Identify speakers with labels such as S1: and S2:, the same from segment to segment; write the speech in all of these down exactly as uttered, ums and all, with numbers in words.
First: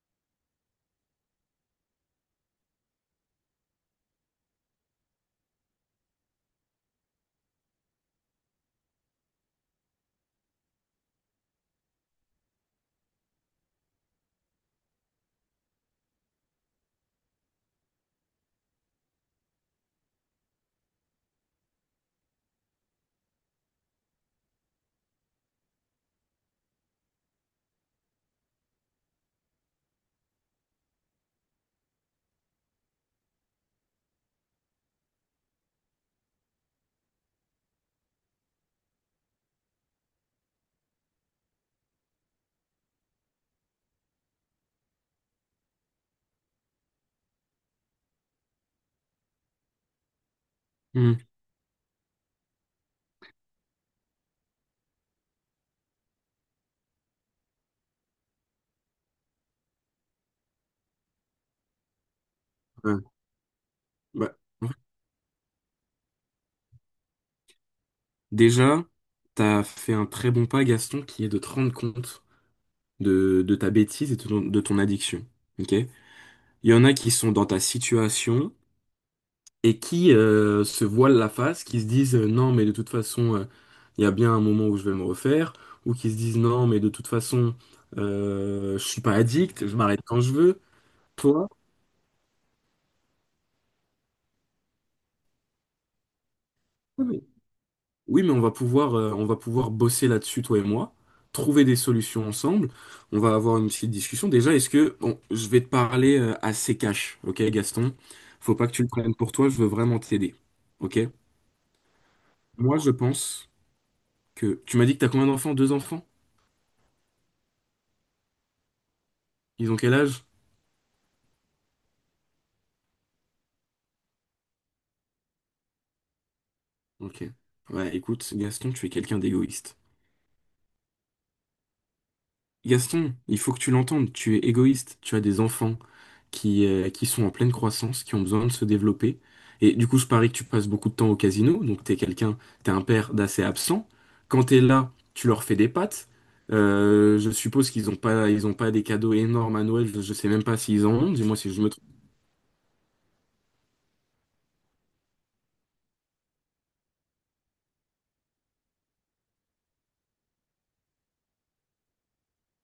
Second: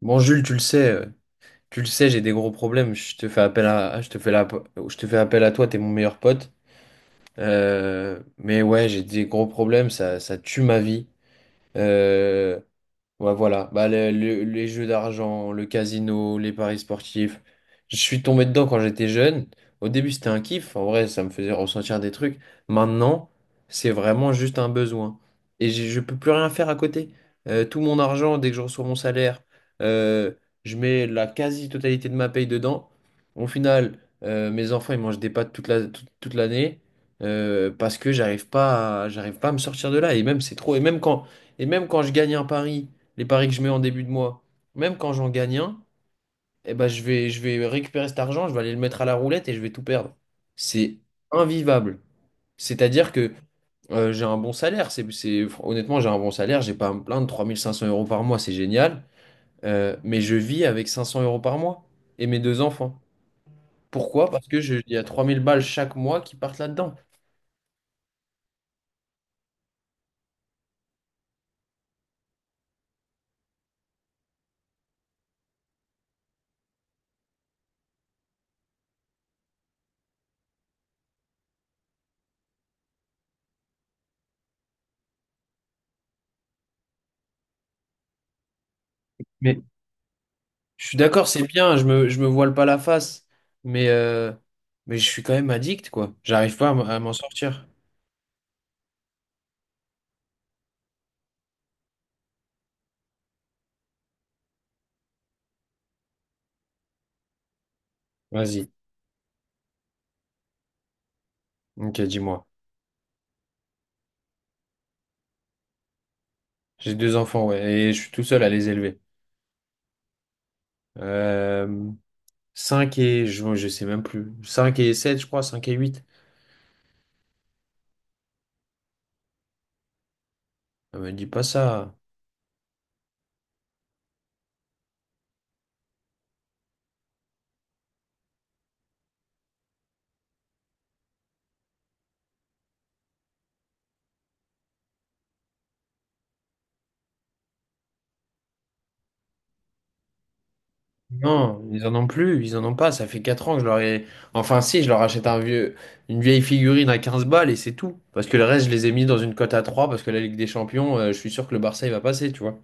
S1: Bon, Jules, tu le sais, euh, tu le sais, j'ai des gros problèmes. Je te fais appel à, je te fais la- je te fais appel à toi, t'es mon meilleur pote. Euh, mais ouais, j'ai des gros problèmes, ça, ça tue ma vie. Euh, Ouais, voilà. Bah, le- le- les jeux d'argent, le casino, les paris sportifs. Je suis tombé dedans quand j'étais jeune. Au début, c'était un kiff. En vrai, ça me faisait ressentir des trucs. Maintenant, c'est vraiment juste un besoin. Et j'ai- je peux plus rien faire à côté. Euh, tout mon argent, dès que je reçois mon salaire, euh, je mets la quasi-totalité de ma paye dedans. Au final, euh, mes enfants, ils mangent des pâtes toute la, toute, toute l'année, euh, parce que j'arrive pas à, j'arrive pas à me sortir de là. Et même, c'est trop. Et même quand, et même quand je gagne un pari les paris que je mets en début de mois, même quand j'en gagne un, eh ben je vais, je vais récupérer cet argent, je vais aller le mettre à la roulette et je vais tout perdre. C'est
S2: Hmm.
S1: invivable. C'est-à-dire que euh, j'ai un bon salaire. C'est, c'est- honnêtement, j'ai un bon salaire, j'ai pas à me plaindre. Trois mille cinq cents euros par mois, c'est génial. Euh, mais je vis avec cinq cents euros par mois et mes deux
S2: Ouais.
S1: enfants. Pourquoi?
S2: Bah,
S1: Parce que
S2: ouais.
S1: je, il y a trois mille balles chaque mois qui partent là-dedans.
S2: Déjà, t'as fait un très bon pas, Gaston, qui est de te rendre compte de, de ta bêtise et de ton, de ton addiction. Ok? Il y en a qui sont dans ta situation et qui euh, se voilent la face, qui se disent euh, non, mais de toute façon, euh, il y a bien un moment où je vais me refaire, ou qui se disent non, mais de toute façon, euh, je suis pas
S1: Mais
S2: addict, je m'arrête quand je veux.
S1: je suis d'accord, c'est
S2: Toi?
S1: bien, je me, je me voile pas la face, mais, euh, mais je suis quand même addict, quoi. J'arrive pas à m- à m'en sortir.
S2: Oui, mais on va pouvoir, euh, on va pouvoir bosser là-dessus, toi et moi, trouver des solutions ensemble. On va avoir une petite discussion. Déjà, est-ce que bon, je vais te parler euh, assez cash, ok, Gaston? Faut pas
S1: Vas-y.
S2: que tu le prennes pour toi. Je veux vraiment t'aider, ok?
S1: Ok, dis-moi.
S2: Moi, je pense que tu m'as dit que t'as combien d'enfants? Deux enfants?
S1: J'ai deux enfants, ouais, et je suis tout seul à les élever.
S2: Ils ont quel âge?
S1: Euh, cinq et. Je, je sais même plus. Cinq et sept je crois, cinq et huit.
S2: Ok. Ouais, écoute, Gaston, tu es quelqu'un d'égoïste.
S1: Ne me dis pas ça.
S2: Gaston, il faut que tu l'entendes, tu es égoïste, tu as des enfants qui, euh, qui sont en pleine croissance, qui ont besoin de se développer. Et du coup, je parie que tu passes beaucoup de temps au casino, donc t'es quelqu'un, t'es un père d'assez absent. Quand t'es là, tu leur fais des pâtes. Euh, je suppose qu'ils n'ont pas, ils ont pas des cadeaux énormes à Noël, je, je sais même pas s'ils en ont, dis-moi si je
S1: Non,
S2: me trompe.
S1: ils en ont plus, ils en ont pas. Ça fait quatre ans que je leur ai. Enfin si, je leur achète un vieux... une vieille figurine à quinze balles et c'est tout. Parce que le reste, je les ai mis dans une cote à trois parce que la Ligue des Champions, euh, je suis sûr que le Barça, il va passer, tu vois.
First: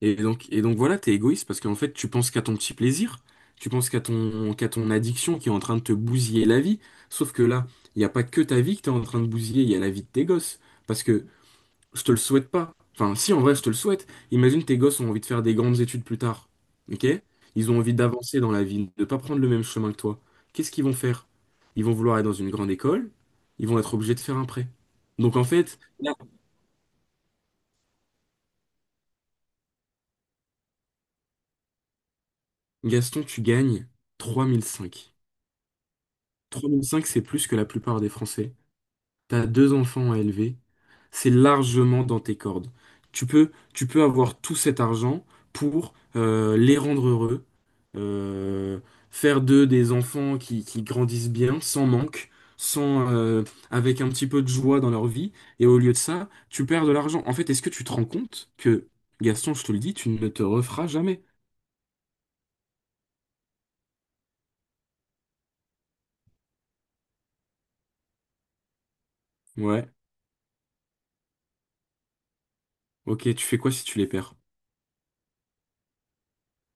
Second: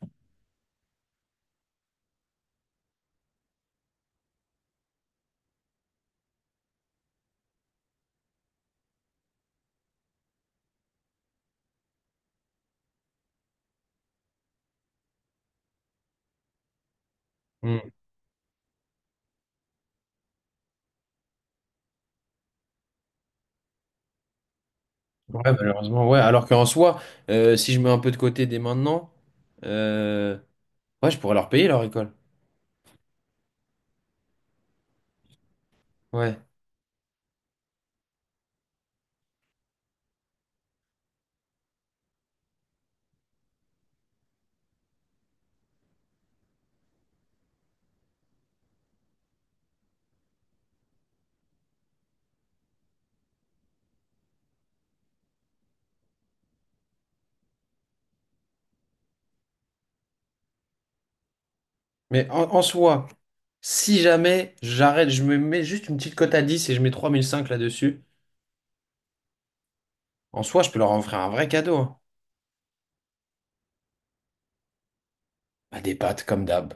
S2: Et donc, et donc voilà, t'es égoïste parce qu'en fait, tu penses qu'à ton petit plaisir, tu penses qu'à ton, qu'à ton addiction qui est en train de te bousiller la vie. Sauf que là, il n'y a pas que ta vie que t'es en train de bousiller, il y a la vie de tes gosses. Parce que je te le souhaite pas. Enfin, si, en vrai, je te le souhaite. Imagine tes gosses ont envie de faire des grandes études plus tard. Ok? Ils ont
S1: Mm.
S2: envie d'avancer dans la vie, de ne pas prendre le même chemin que toi. Qu'est-ce qu'ils vont faire? Ils vont vouloir être dans une grande école, ils vont être obligés de faire un prêt. Donc
S1: Ouais,
S2: en fait,
S1: malheureusement,
S2: là,
S1: ouais. Alors qu'en soi, euh, si je mets un peu de côté dès maintenant, euh, ouais, je pourrais leur payer leur école.
S2: Gaston, tu gagnes trois mille cinq.
S1: Ouais.
S2: trois virgule cinq, c'est plus que la plupart des Français. T'as deux enfants à élever, c'est largement dans tes cordes. Tu peux, tu peux avoir tout cet argent pour euh, les rendre heureux, euh, faire d'eux des enfants qui, qui grandissent bien, sans manque, sans, euh, avec un petit peu de joie dans leur vie. Et au lieu de ça, tu perds de l'argent. En fait, est-ce que tu te rends compte que, Gaston, je te le dis, tu ne te referas jamais?
S1: Mais en, en soi, si jamais j'arrête, je me mets juste une petite cote à dix et je mets trois mille cinq là-dessus,
S2: Ouais,
S1: en soi, je peux leur offrir un vrai cadeau, hein.
S2: ok, tu fais quoi si tu les perds?
S1: Bah, des pâtes comme d'hab.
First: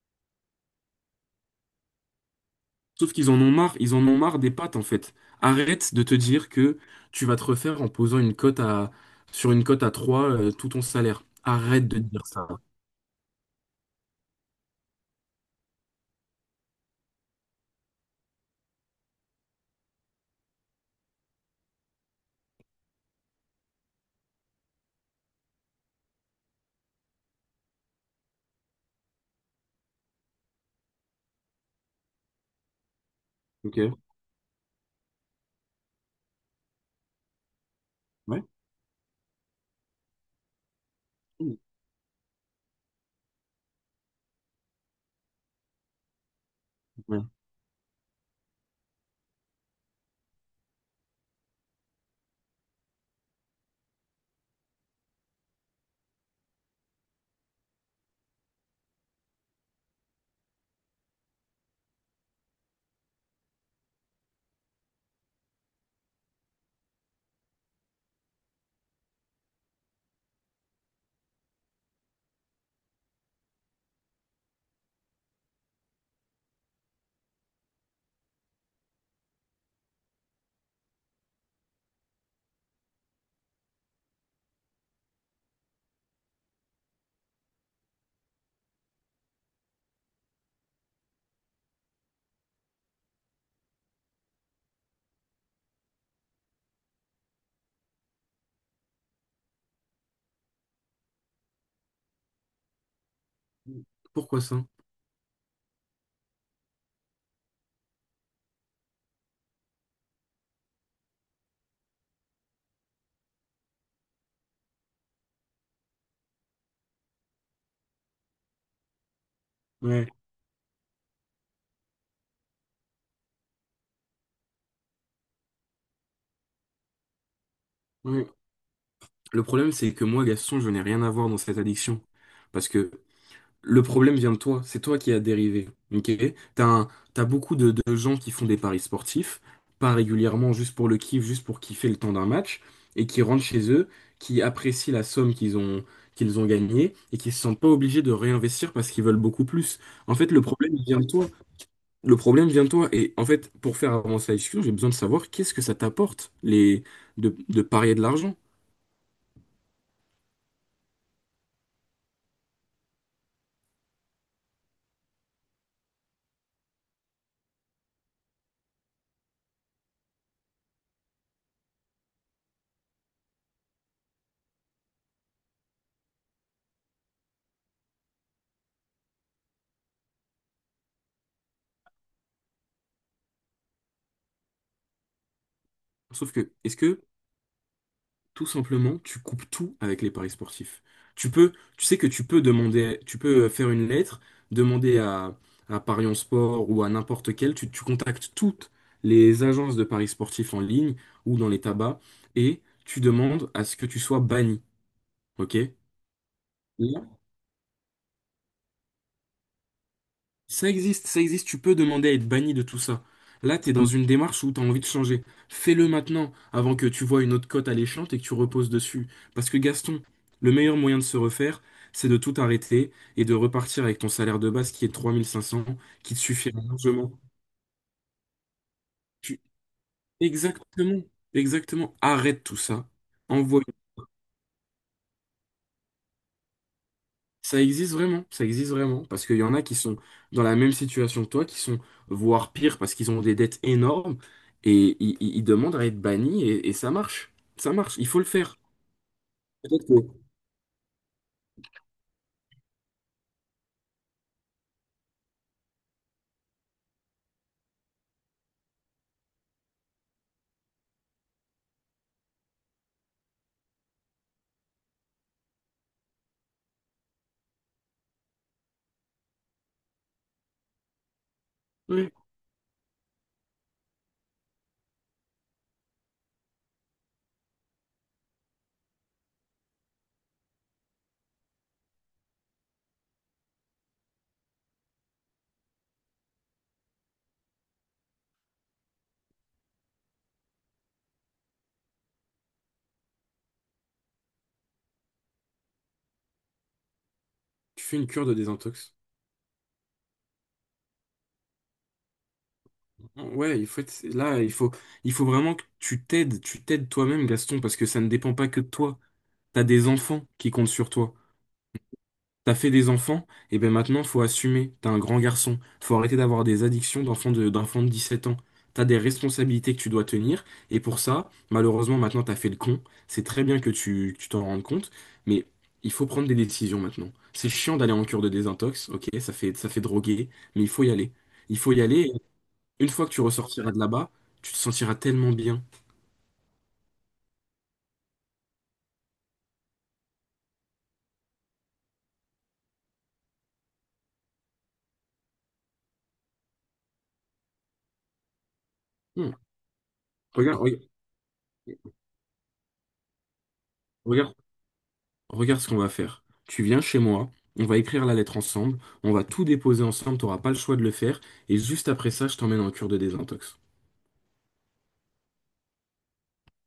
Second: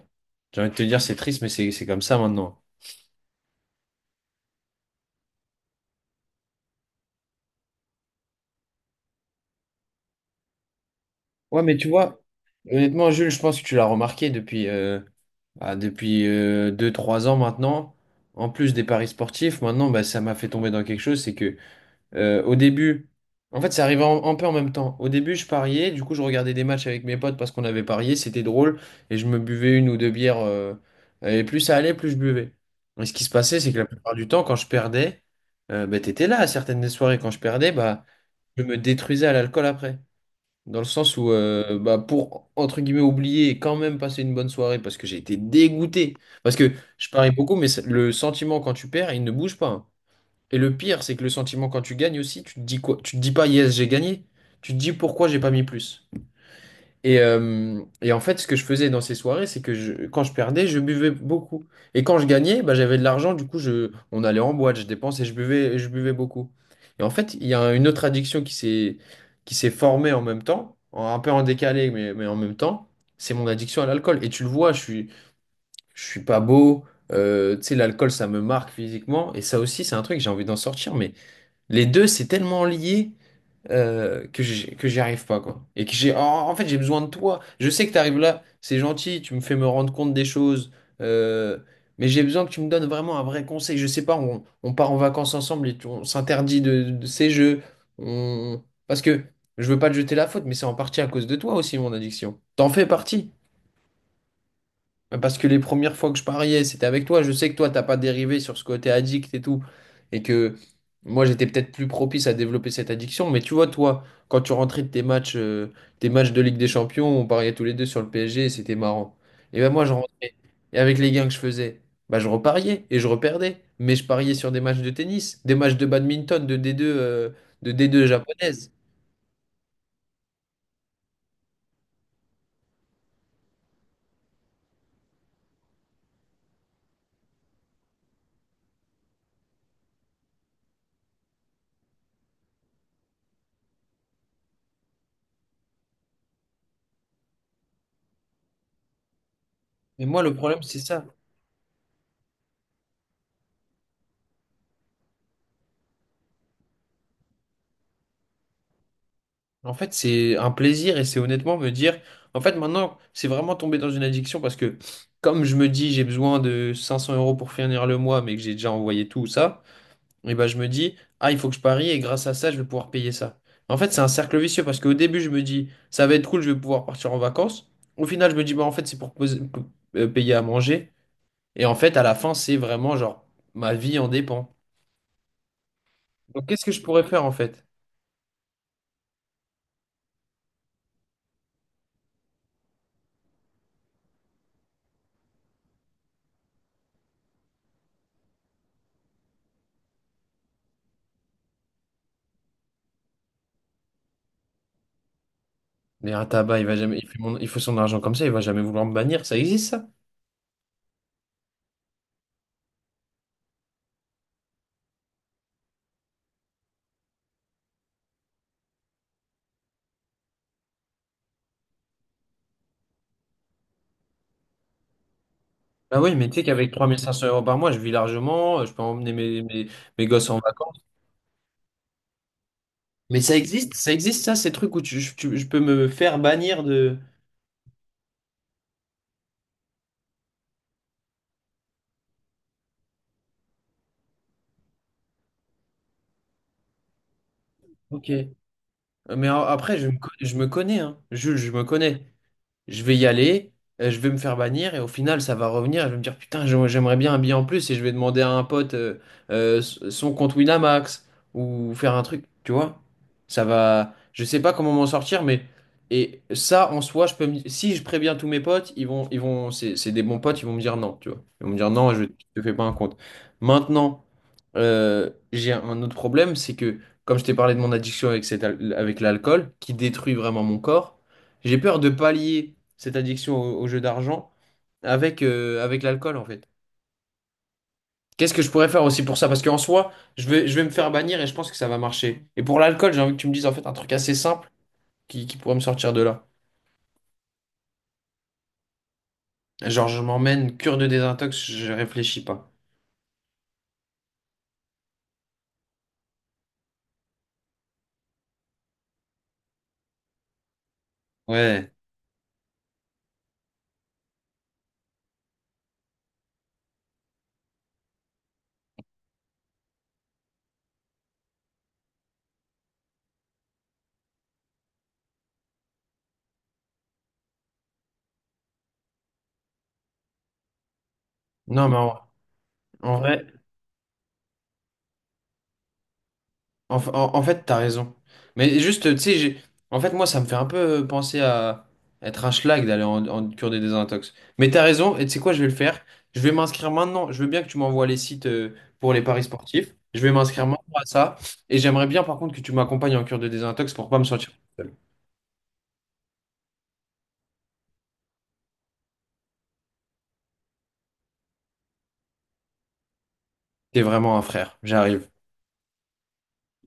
S1: J'ai envie de te dire, c'est triste, mais c'est c'est comme ça maintenant.
S2: Sauf qu'ils en ont marre, ils en ont marre des pattes en fait. Arrête de te dire que tu vas te refaire en posant une cote à sur une cote à trois euh, tout ton salaire.
S1: Ouais, mais tu
S2: Arrête de
S1: vois,
S2: dire ça.
S1: honnêtement, Jules, je pense que tu l'as remarqué depuis, euh, bah, depuis deux trois ans maintenant. En plus des paris sportifs, maintenant, bah, ça m'a fait tomber dans quelque chose, c'est que Euh, au début, en fait, ça arrivait en- un peu en même temps. Au début, je pariais, du coup, je regardais des matchs avec mes potes parce qu'on avait parié, c'était drôle, et je me buvais une ou deux bières, euh, et plus ça allait, plus je buvais. Et ce qui se passait, c'est que la
S2: Ok.
S1: plupart du temps, quand je perdais, euh, bah, t'étais là à certaines des soirées. Quand je perdais, bah,
S2: Ouais.
S1: je me détruisais à l'alcool après. Dans le sens où, euh, bah, pour, entre guillemets, oublier et quand même passer une bonne soirée parce que j'ai été dégoûté. Parce que je
S2: Ouais.
S1: parie beaucoup, mais c'est- le sentiment quand tu perds, il ne bouge pas, hein. Et le pire, c'est que le sentiment quand tu gagnes aussi, tu te dis quoi? Tu te dis pas yes, j'ai gagné. Tu te dis pourquoi j'ai pas mis plus. Et, euh, et en fait, ce que je faisais dans ces soirées, c'est que je- quand je perdais, je buvais beaucoup. Et quand je gagnais, bah, j'avais de l'argent, du coup, je, on allait en boîte, je dépensais, je buvais, je buvais beaucoup. Et en fait, il y a une autre addiction qui s'est, qui s'est formée en même temps, en- un peu en décalé, mais, mais en même temps, c'est mon addiction à l'alcool. Et tu le vois, je suis, je suis pas beau, euh, tu sais, l'alcool, ça me marque physiquement. Et ça aussi, c'est un truc, j'ai envie d'en sortir, mais. Les deux, c'est tellement lié euh, que j'y- que j'y arrive pas, quoi. Et que j'ai, en, en fait, j'ai besoin de toi. Je sais que t'arrives là, c'est gentil, tu me fais me rendre compte des choses, euh, mais j'ai besoin que tu me donnes vraiment un vrai conseil. Je sais pas, on, on part en vacances ensemble et tu- on s'interdit de, de ces jeux. On. Parce que je veux pas te jeter la faute, mais c'est en partie à cause de toi aussi, mon addiction. T'en fais partie.
S2: Pourquoi ça?
S1: Bah, parce que les premières fois que je pariais, c'était avec toi. Je sais que toi, t'as pas dérivé sur ce côté addict et tout. Et que moi, j'étais peut-être plus propice à développer cette addiction. Mais tu vois, toi, quand tu rentrais de tes matchs, euh, tes matchs de Ligue des Champions, on pariait tous les deux sur le P S G et c'était marrant. Et ben moi, je
S2: Ouais.
S1: rentrais. Et avec les gains que je faisais, bah, je repariais et je reperdais. Mais je pariais sur des matchs de tennis, des matchs de badminton, de D deux, euh, de D deux
S2: Ouais.
S1: japonaise.
S2: Le problème, c'est que moi, Gaston, je n'ai rien à voir dans cette addiction. Parce que Le problème vient de toi, c'est toi qui as dérivé. Ok? T'as un- t'as beaucoup de, de gens qui font des paris sportifs, pas régulièrement, juste pour le kiff, juste pour kiffer le temps d'un match, et qui rentrent chez eux, qui apprécient la somme qu'ils ont, qu'ils ont gagnée, et qui se sentent pas obligés de réinvestir parce qu'ils veulent beaucoup plus.
S1: Mais
S2: En
S1: moi,
S2: fait,
S1: le
S2: le
S1: problème,
S2: problème
S1: c'est
S2: vient
S1: ça.
S2: de toi. Le problème vient de toi. Et en fait, pour faire avancer la discussion, j'ai besoin de savoir qu'est-ce que ça t'apporte les, de, de parier de l'argent.
S1: En fait, c'est un plaisir et c'est honnêtement me dire, en fait, maintenant, c'est vraiment tombé dans une addiction parce que, comme je me dis, j'ai besoin de cinq cents euros pour finir le mois, mais que j'ai déjà envoyé tout ça, et ben, je me dis, ah, il faut que je parie et grâce à ça, je vais pouvoir payer ça. En fait, c'est un cercle vicieux parce qu'au début, je me dis, ça va être cool, je vais pouvoir partir en vacances. Au final, je me dis, bah, en fait, c'est pour poser- euh, payer à manger. Et en fait, à la fin, c'est vraiment genre, ma vie en dépend.
S2: Sauf
S1: Donc,
S2: que,
S1: qu'est-ce que
S2: est-ce
S1: je
S2: que
S1: pourrais faire en fait?
S2: Tout simplement, tu coupes tout avec les paris sportifs. Tu peux, tu sais que tu peux demander, tu peux euh, faire une lettre, demander à, à Paris en Sport ou à n'importe quel, tu, tu contactes toutes les agences de paris sportifs en ligne ou dans les tabacs et tu demandes à ce que tu sois banni. OK?
S1: Mais un tabac, il va jamais,
S2: Là,
S1: il fait mon- il faut son argent comme ça, il va jamais vouloir me bannir. Ça existe, ça?
S2: Ça existe, ça existe, tu peux demander à être banni de tout ça. Là, t'es dans une démarche où t'as envie de changer. Fais-le maintenant, avant que tu vois une autre cote alléchante et que tu reposes dessus. Parce que Gaston, le meilleur moyen de se refaire, c'est de tout arrêter et de repartir avec ton salaire de base qui est trois mille cinq cents,
S1: Bah
S2: qui
S1: oui,
S2: te
S1: mais tu sais
S2: suffira
S1: qu'avec
S2: largement.
S1: trois mille cinq cents euros par mois, je vis largement, euh, je peux emmener
S2: Tu...
S1: mes, mes, mes gosses en vacances.
S2: Exactement, exactement. Arrête tout ça.
S1: Mais ça existe, ça existe, ça, ces trucs où tu, je tu- je peux me faire bannir de.
S2: Ça existe vraiment, ça existe vraiment, parce qu'il y en a qui sont dans la même situation que toi, qui sont voire pire parce qu'ils ont des dettes énormes et ils, ils- ils demandent à être bannis et, et ça marche, ça marche, il
S1: Ok.
S2: faut le faire.
S1: Mais a- après,
S2: Peut-être
S1: je
S2: que
S1: me, co- je me connais, hein. Jules, je me connais. Je vais y aller, euh, je vais me faire bannir et au final ça va revenir et je vais me dire putain j'a- j'aimerais bien un billet en plus et je vais demander à un pote euh, euh, s- son compte Winamax ou faire un truc, tu vois? Ça va, je sais pas comment m'en sortir mais et ça en soi je peux me- si je préviens tous mes potes, ils vont ils vont c'est c'est des bons potes, ils vont me dire non, tu vois. Ils vont me dire non, je
S2: ouais,
S1: te fais pas un compte. Maintenant euh, j'ai un autre problème, c'est que comme je t'ai parlé de mon addiction avec, cette al- avec l'alcool, qui détruit vraiment mon corps, j'ai peur de pallier cette addiction au, au jeu d'argent avec, euh, avec l'alcool, en fait. Qu'est-ce que je pourrais faire aussi pour ça? Parce qu'en soi, je vais, je vais me faire bannir et je pense que ça va marcher. Et pour l'alcool, j'ai envie que tu me dises en fait un truc assez simple qui, qui pourrait me sortir de là.
S2: tu fais une cure de désintox.
S1: Genre, je m'emmène cure de désintox, je réfléchis pas.
S2: Ouais, il faut être- là, il faut, il faut vraiment que tu t'aides, tu t'aides toi-même, Gaston, parce que ça ne dépend pas que de toi. T'as des enfants qui comptent sur toi.
S1: Ouais.
S2: T'as fait des enfants, et ben maintenant faut assumer, t'es un grand garçon, faut arrêter d'avoir des addictions d'enfant de, d'enfant de dix-sept ans. T'as des responsabilités que tu dois tenir, et pour ça, malheureusement maintenant t'as fait le con, c'est très bien que tu, que tu t'en rendes compte, mais il faut prendre des décisions maintenant. C'est chiant d'aller en cure de désintox, ok, ça fait, ça fait droguer, mais il faut y aller. Il
S1: Non,
S2: faut
S1: mais
S2: y
S1: en,
S2: aller, et une
S1: en
S2: fois que tu
S1: vrai,
S2: ressortiras de là-bas, tu te sentiras tellement bien.
S1: En, en, en fait, t'as raison. Mais juste, tu sais, j'ai- en fait, moi, ça me fait un peu penser à être un schlag d'aller en, en cure des désintox. Mais t'as raison, et tu sais quoi, je vais le faire. Je vais m'inscrire maintenant. Je veux bien que tu m'envoies les sites euh, pour les paris
S2: Hmm.
S1: sportifs. Je vais m'inscrire
S2: Regarde,
S1: maintenant à
S2: regarde,
S1: ça. Et j'aimerais bien, par contre, que tu m'accompagnes en cure de désintox pour pas me sentir
S2: regarde,
S1: seul.
S2: Regarde ce qu'on va faire. Tu viens chez moi, on va écrire la lettre ensemble, on va tout déposer ensemble, t'auras pas le choix de le faire, et juste après ça, je t'emmène en cure de désintox.
S1: T'es vraiment un frère. J'arrive.